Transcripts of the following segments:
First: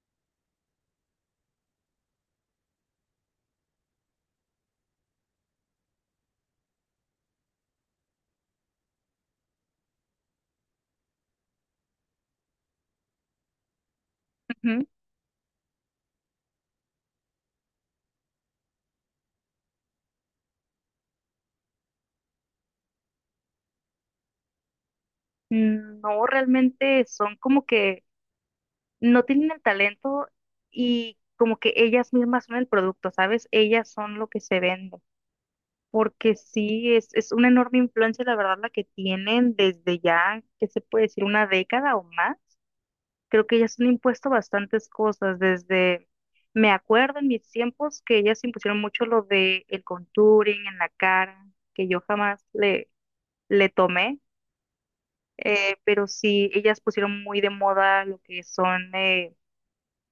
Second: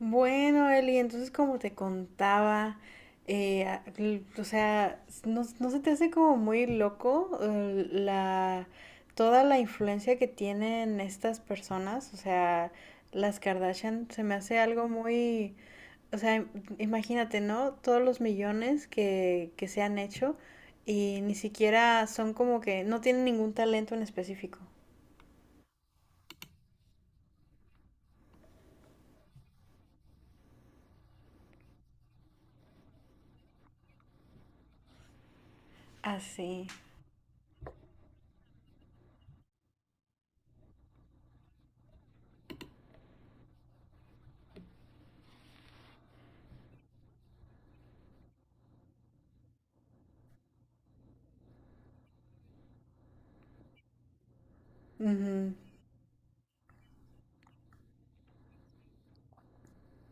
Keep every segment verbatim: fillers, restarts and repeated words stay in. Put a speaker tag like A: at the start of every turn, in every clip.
A: Bueno, Eli, entonces como te contaba, eh, a- l- o sea, s- ¿no, no se te hace como muy loco, eh, la, toda la influencia que tienen estas personas? O sea, las Kardashian se me hace
B: Ujú.
A: algo muy, o sea, im- imagínate, ¿no? Todos los millones que, que se han hecho y ni siquiera son como que no tienen ningún talento en específico.
B: Mm, No, realmente son como que no tienen el talento y como que ellas mismas son el producto, ¿sabes? Ellas son lo que se vende. Porque
A: Así.
B: sí, es, es una enorme influencia, la verdad, la que tienen desde ya, ¿qué se puede decir? Una década o más. Creo que ellas han impuesto bastantes cosas desde, me acuerdo en mis tiempos que ellas impusieron mucho lo de el contouring en la cara, que yo jamás le, le tomé eh, pero sí, ellas pusieron muy de moda lo que son, eh,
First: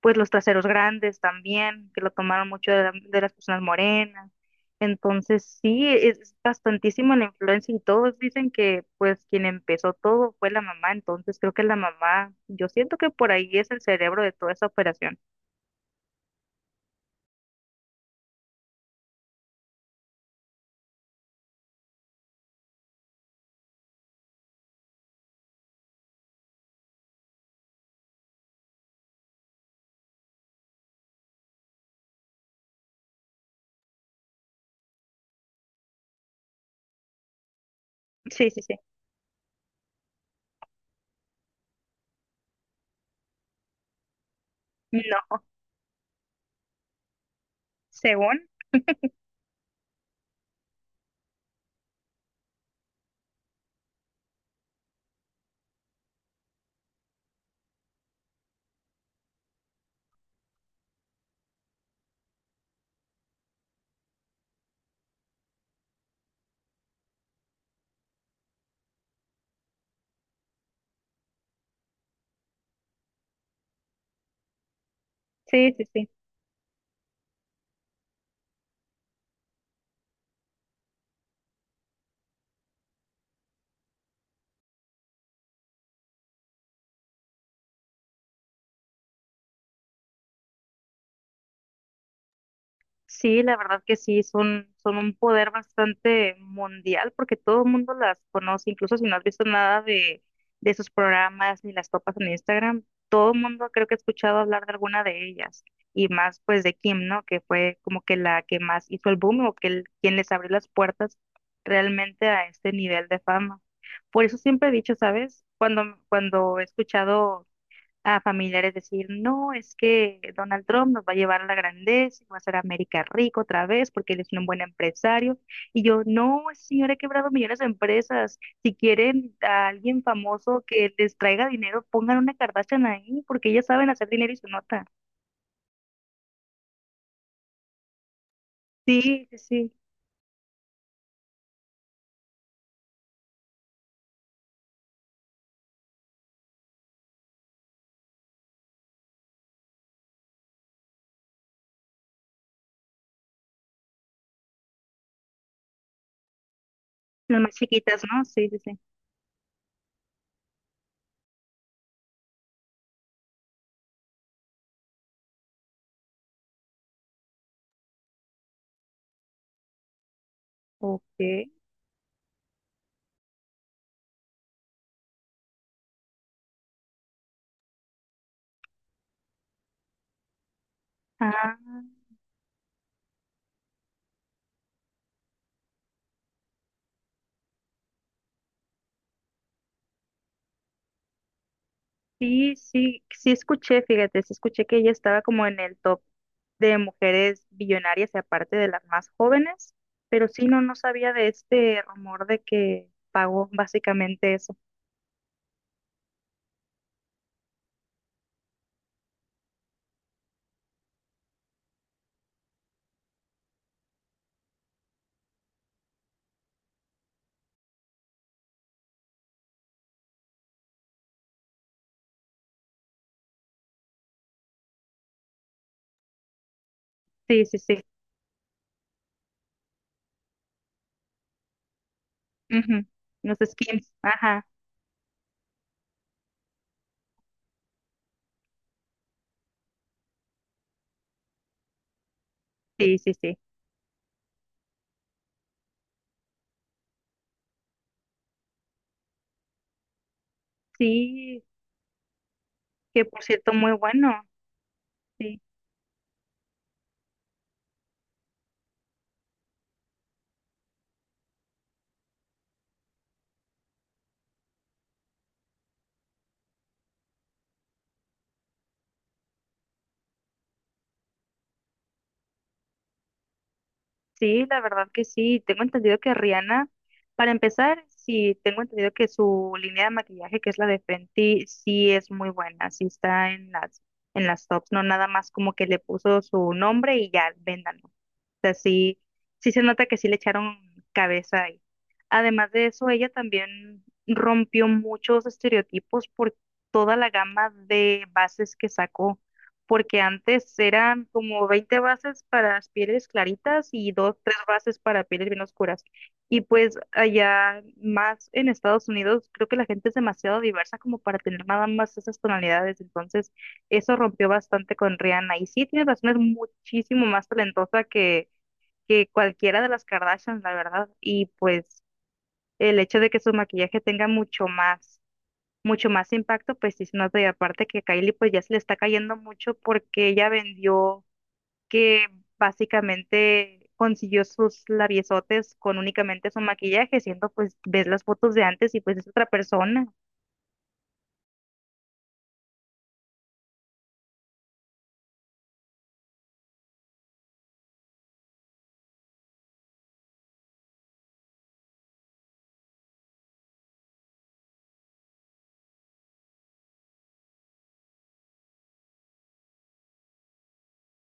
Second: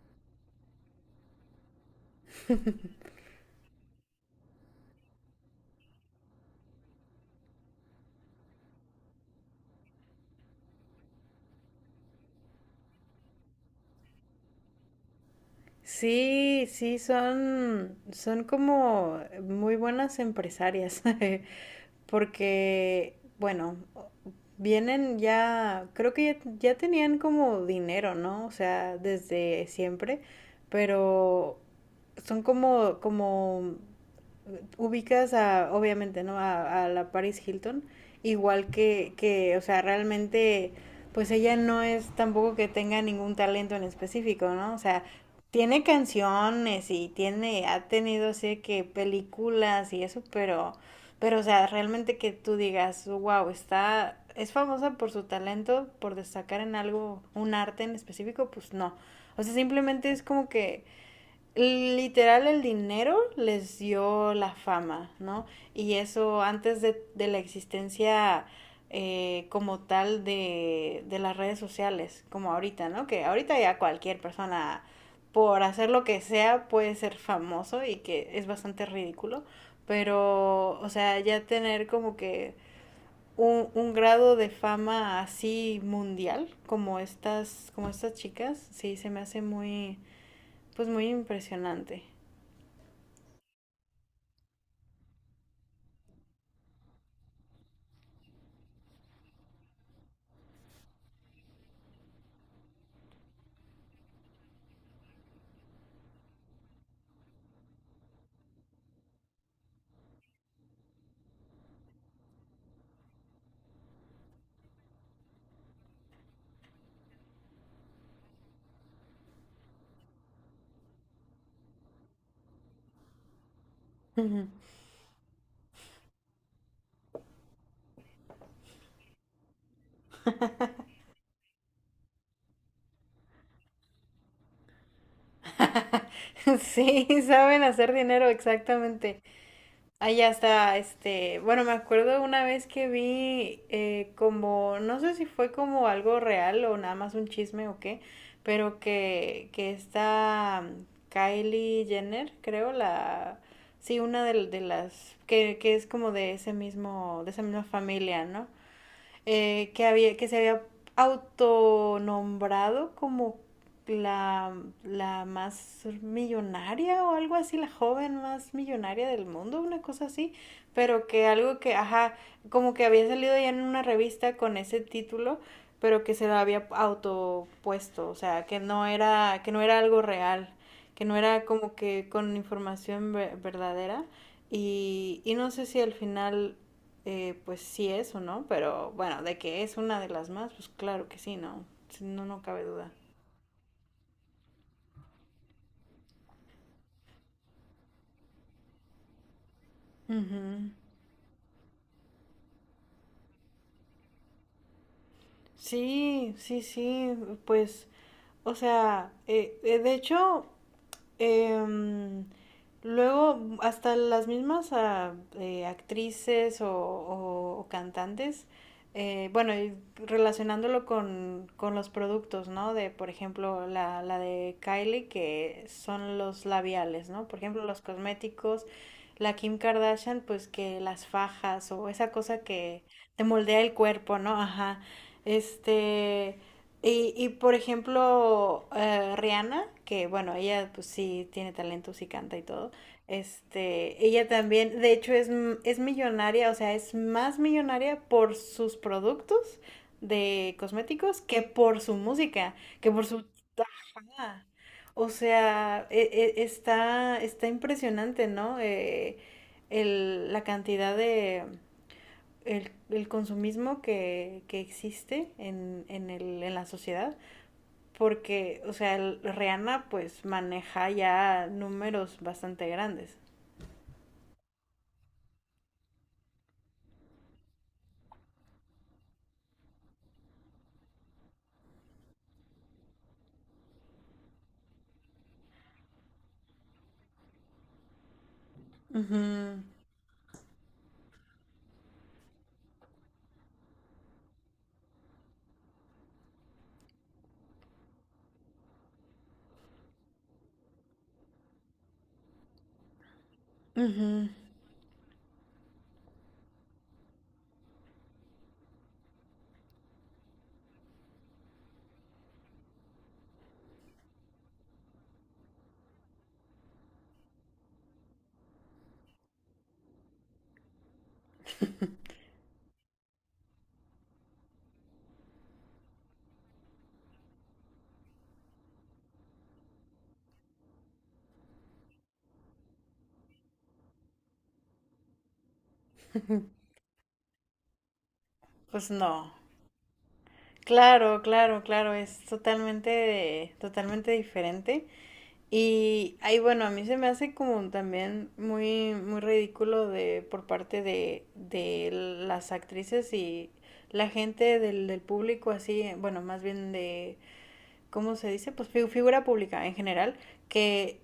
B: pues los traseros grandes también, que lo tomaron mucho de, la- de las personas morenas. Entonces sí, es bastantísima la influencia y todos dicen que pues quien empezó todo fue la mamá, entonces creo que la mamá, yo siento que por ahí es el cerebro de toda esa operación.
A: Sí, sí, son, son como muy buenas empresarias, porque, bueno, vienen ya, creo que ya, ya tenían como dinero, ¿no? O sea, desde siempre, pero son como, como ubicas a, obviamente, ¿no? A, a la Paris Hilton,
B: Sí, sí,
A: igual
B: sí.
A: que, que, o sea, realmente, pues ella no es tampoco que tenga ningún talento en específico, ¿no? O sea,
B: No,
A: tiene canciones y tiene, ha tenido,
B: según.
A: sé que películas y eso, pero, pero, o sea, realmente que tú digas, wow, está, es famosa por su talento, por destacar en algo, un arte en específico, pues no. O sea, simplemente es como que literal, el dinero les dio la fama, ¿no? Y eso antes de, de la existencia, eh, como tal de, de las redes sociales, como ahorita, ¿no? Que ahorita ya cualquier persona, por
B: Sí, sí,
A: hacer lo
B: sí.
A: que sea, puede ser famoso y que es bastante ridículo, pero, o sea, ya tener como que un, un grado de fama así mundial, como estas, como estas chicas, sí, se me hace muy, pues muy impresionante.
B: Sí, la verdad que sí, son, son un poder bastante mundial porque todo el mundo las conoce, incluso si no has visto nada de, de sus programas ni las topas en Instagram, todo el mundo creo que ha escuchado hablar de alguna de ellas y más pues de Kim, ¿no? Que fue como que la que más hizo el boom o que el- quien les abrió las puertas realmente a este nivel de fama. Por eso siempre he dicho, ¿sabes? Cuando, cuando he escuchado a familiares decir, no, es que Donald Trump nos va a llevar a la grandeza, va a hacer a América rico otra vez porque él es
A: Ujú.
B: un buen empresario. Y yo, no, ese señor, ha quebrado millones de empresas. Si quieren a alguien famoso que les traiga dinero, pongan una Kardashian ahí porque ellas saben hacer dinero y se nota.
A: Sí, saben hacer dinero, exactamente.
B: Sí, sí, sí.
A: Allá está, este, bueno, me acuerdo una vez que vi, eh, como, no sé si fue como algo real o nada más un chisme o qué, pero que, que esta, mm, Kylie Jenner, creo, la, sí, una de, de las, que, que es como de ese mismo, de
B: Las
A: esa
B: más
A: misma
B: chiquitas, ¿no?
A: familia, ¿no?
B: Sí, sí, sí.
A: Eh, que había, que se había autonombrado como la, la más millonaria o algo así, la joven más millonaria del mundo, una cosa así, pero
B: Ok.
A: que algo que, ajá, como que había salido ya en una revista con ese título, pero que se lo había autopuesto, o sea, que no era, que no era algo real, que no era
B: Ah.
A: como que con información ve- verdadera. Y, y no sé si al final, eh, pues sí eso, ¿no? Pero bueno, de que es una de las más, pues claro que sí, ¿no? Sí. No, no
B: Sí,
A: cabe duda.
B: sí, sí escuché, fíjate, sí escuché que ella estaba como en el top de mujeres billonarias y aparte de las más jóvenes, pero sí, no,
A: Ujú.
B: no sabía de este rumor de que pagó básicamente eso.
A: Sí, sí, sí, pues, o sea, eh, eh, de hecho, Em, luego, hasta las mismas, ah, eh, actrices o, o- o cantantes, eh, bueno, y relacionándolo con, con los productos, ¿no? De, por ejemplo, la, la de Kylie, que son los labiales, ¿no? Por
B: Sí, sí,
A: ejemplo, los
B: sí.
A: cosméticos, la Kim Kardashian, pues que las fajas o esa cosa que
B: Ujú.
A: te
B: Los
A: moldea el
B: skins,
A: cuerpo, ¿no?
B: ajá,
A: Ajá. Este. Y, y por ejemplo, eh, Rihanna, que bueno, ella pues sí tiene talento, sí canta y todo.
B: sí, sí, sí.
A: Este, ella también, de hecho, es, m- es millonaria, o sea, es más millonaria por sus productos de cosméticos que
B: Sí,
A: por su música, que por
B: que por
A: su...
B: cierto, muy bueno.
A: Ajá. O
B: Sí.
A: sea, e- e- está, está impresionante, ¿no? Eh, el- la cantidad de... El, el consumismo que, que existe en, en el- en la sociedad. Porque, o sea, el- Rihanna pues maneja ya números bastante grandes.
B: Sí, la verdad que sí. Tengo entendido que Rihanna, para empezar, sí, tengo entendido que su línea de maquillaje, que es la de Fenty, sí es muy buena, sí está en las, en las tops, no nada más como que le puso su nombre y ya, véndanlo. O sea, sí,
A: Ujú,
B: sí se nota que sí le echaron cabeza ahí. Además de eso, ella también rompió muchos estereotipos por toda la gama de bases que sacó porque antes eran como veinte bases para pieles claritas y dos,
A: ujú.
B: tres bases para pieles bien oscuras. Y pues allá más en Estados Unidos, creo que la gente es demasiado diversa como para tener nada más esas tonalidades. Entonces, eso rompió bastante con Rihanna. Y sí, tiene razón, es muchísimo más talentosa que, que cualquiera de las Kardashians, la verdad. Y pues el hecho de que su maquillaje tenga mucho más mucho más impacto, pues sí se nota. Y aparte que Kylie pues ya se le está cayendo mucho porque ella vendió que básicamente consiguió sus labiosotes con únicamente su maquillaje, siendo pues ves las fotos de antes y
A: Pues
B: pues es otra
A: no.
B: persona.
A: Claro, claro, claro, es totalmente, totalmente diferente. Y ahí, bueno, a mí se me hace como también muy, muy ridículo de, por parte de, de las actrices y la gente del, del público así, bueno, más bien de, ¿cómo se dice? Pues figura pública en general, que,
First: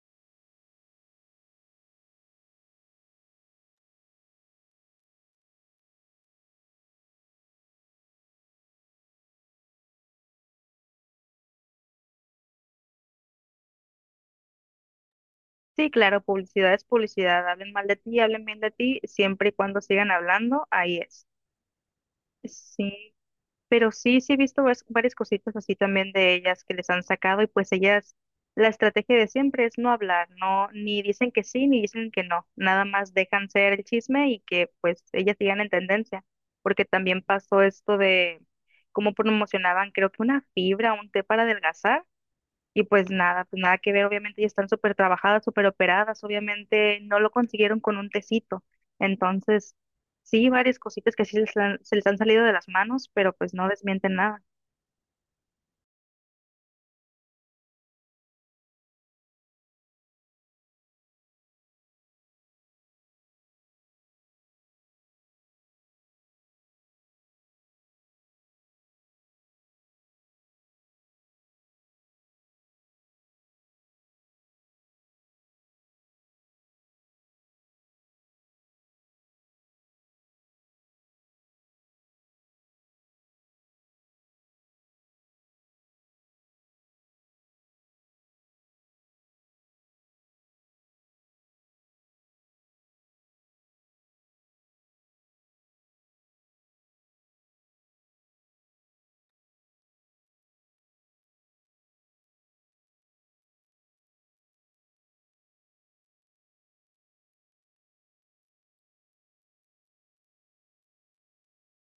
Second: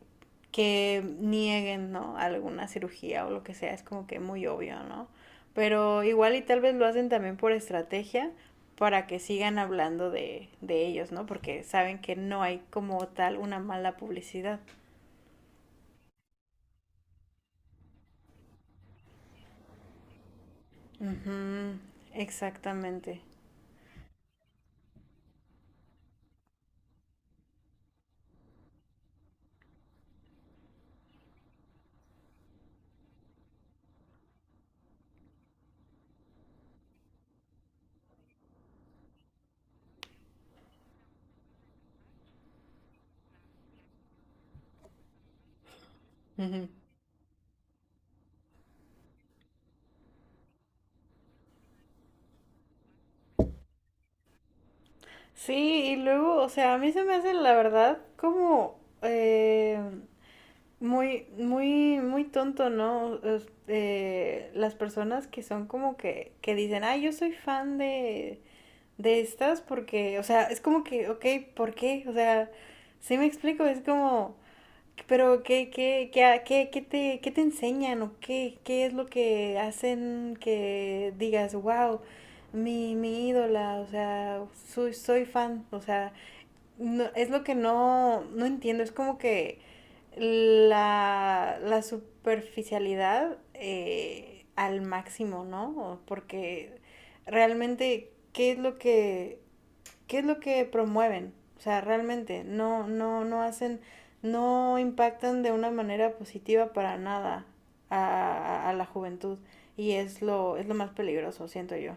A: que nieguen, ¿no? Alguna cirugía o lo que sea, es como que muy obvio, ¿no? Pero igual y tal vez lo hacen también por estrategia para que sigan hablando de, de ellos, ¿no? Porque saben que no hay como tal una mala publicidad.
B: Sí, claro, publicidad es publicidad, hablen mal de ti, hablen bien de ti, siempre y cuando sigan hablando, ahí es.
A: Ujú,
B: Sí,
A: exactamente.
B: pero sí, sí he visto vas- varias cositas así también de ellas que les han sacado y pues ellas, la estrategia de siempre es no hablar, no, ni dicen que sí, ni dicen que no, nada más dejan ser el chisme y que pues ellas sigan en tendencia, porque también pasó esto de cómo promocionaban, creo que una fibra, un té para adelgazar y pues nada, pues nada que ver, obviamente ya están súper trabajadas, súper operadas,
A: Ujú.
B: obviamente no lo consiguieron con un tecito. Entonces, sí, varias cositas que sí les han- se les han salido de las manos, pero pues no desmienten nada.
A: Sí, y luego, o sea, a mí se me hace la verdad como, eh, muy, muy, muy tonto, ¿no? Es- eh, las personas que son como que, que dicen, ay, yo soy fan de, de estas porque, o sea, es como que, ok, ¿por qué? O sea, sí me explico, es como, pero ¿qué, qué, qué, a- qué, qué te, qué te enseñan o qué, qué es lo que hacen que digas, wow, mi, mi ídola, o sea, soy, soy fan, o sea, no, es lo que no, no entiendo, es como que la, la superficialidad, eh, al máximo, ¿no? Porque realmente, ¿qué es lo que, qué es lo que promueven? O sea, realmente, no, no, no hacen, no impactan de una manera positiva para nada a, a la juventud. Y es lo, es lo más peligroso, siento yo.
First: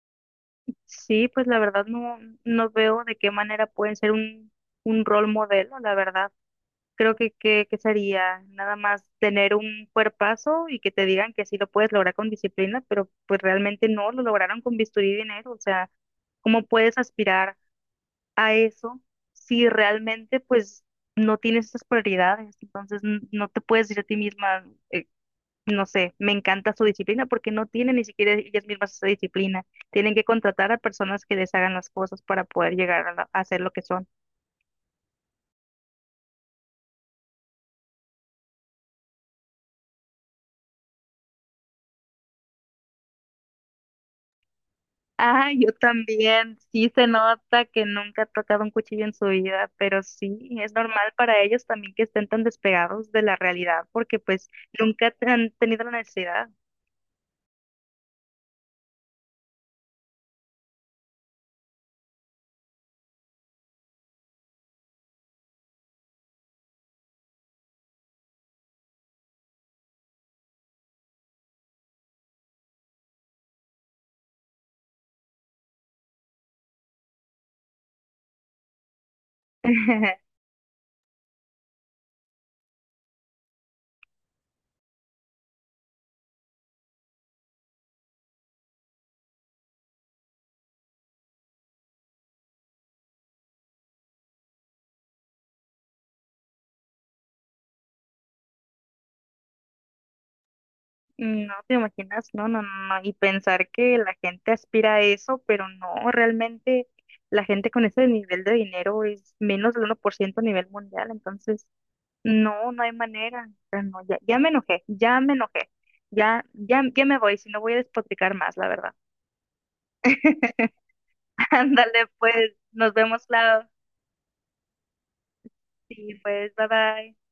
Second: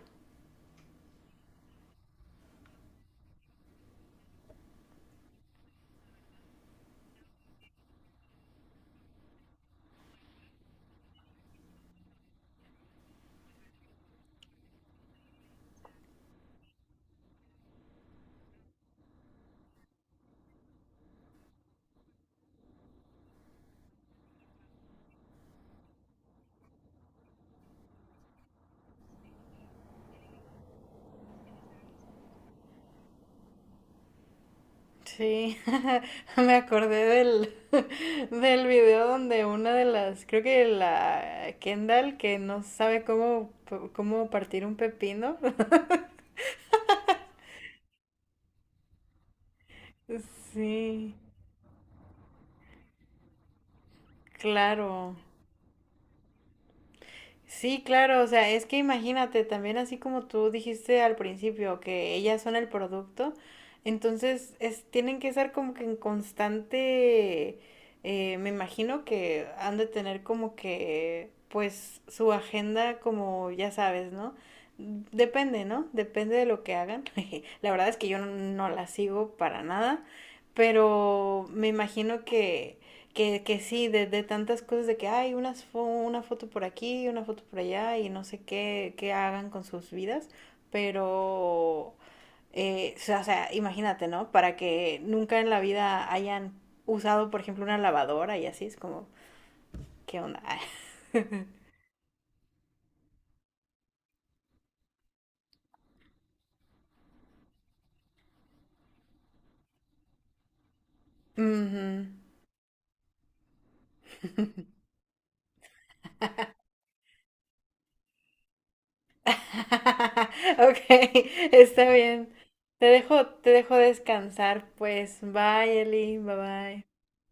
B: Sí, pues la verdad no, no veo de qué manera pueden ser un, un rol modelo, la verdad. Creo que, que, que sería nada más tener un cuerpazo y que te digan que sí lo puedes lograr con disciplina, pero pues realmente no lo lograron con bisturí y dinero, o sea. ¿Cómo puedes aspirar a eso si realmente pues no tienes esas prioridades? Entonces n- no te puedes decir a ti misma, eh, no sé, me encanta su disciplina porque no tienen ni siquiera ellas mismas esa disciplina. Tienen que contratar a personas que les hagan las cosas para poder llegar a, la- a hacer lo que son.
A: Sí, me acordé del, del video donde una de las, creo que la Kendall que no sabe cómo, cómo partir un pepino.
B: Ah, yo también. Sí se nota que nunca ha tocado un cuchillo en su vida, pero sí, es normal
A: Sí,
B: para ellos también que estén tan despegados de la realidad porque pues nunca
A: claro.
B: han tenido la necesidad.
A: Sí, claro, o sea, es que imagínate, también así como tú dijiste al principio, que ellas son el producto, entonces es, tienen que estar como que en constante, eh, me imagino que han de tener como que, pues, su agenda como, ya sabes, ¿no? Depende, ¿no? Depende de lo que hagan. La verdad es que yo no, no la sigo para nada, pero me imagino que que, que sí, de, de tantas cosas de que hay unas fo- una foto por aquí, una foto por allá y no sé qué, qué hagan con sus vidas, pero, eh, o sea, o sea, imagínate, ¿no? Para que nunca en la vida hayan usado, por ejemplo, una lavadora y así, es como, ¿qué onda?
B: No te imaginas, no, no, no, no. Y pensar que la gente aspira a eso, pero no, realmente la gente con ese nivel de dinero es menos del uno por ciento a nivel mundial, entonces
A: Ujú.
B: no, no hay manera. O sea, no, ya, ya me enojé, ya me enojé, ya, ya, ya me voy, si no voy a despotricar más, la verdad.
A: Ok, está
B: Ándale,
A: bien.
B: pues,
A: Te
B: nos
A: dejo,
B: vemos,
A: te
B: claro.
A: dejo descansar, pues. Bye,
B: Sí,
A: Eli. Bye
B: pues, bye
A: bye.
B: bye.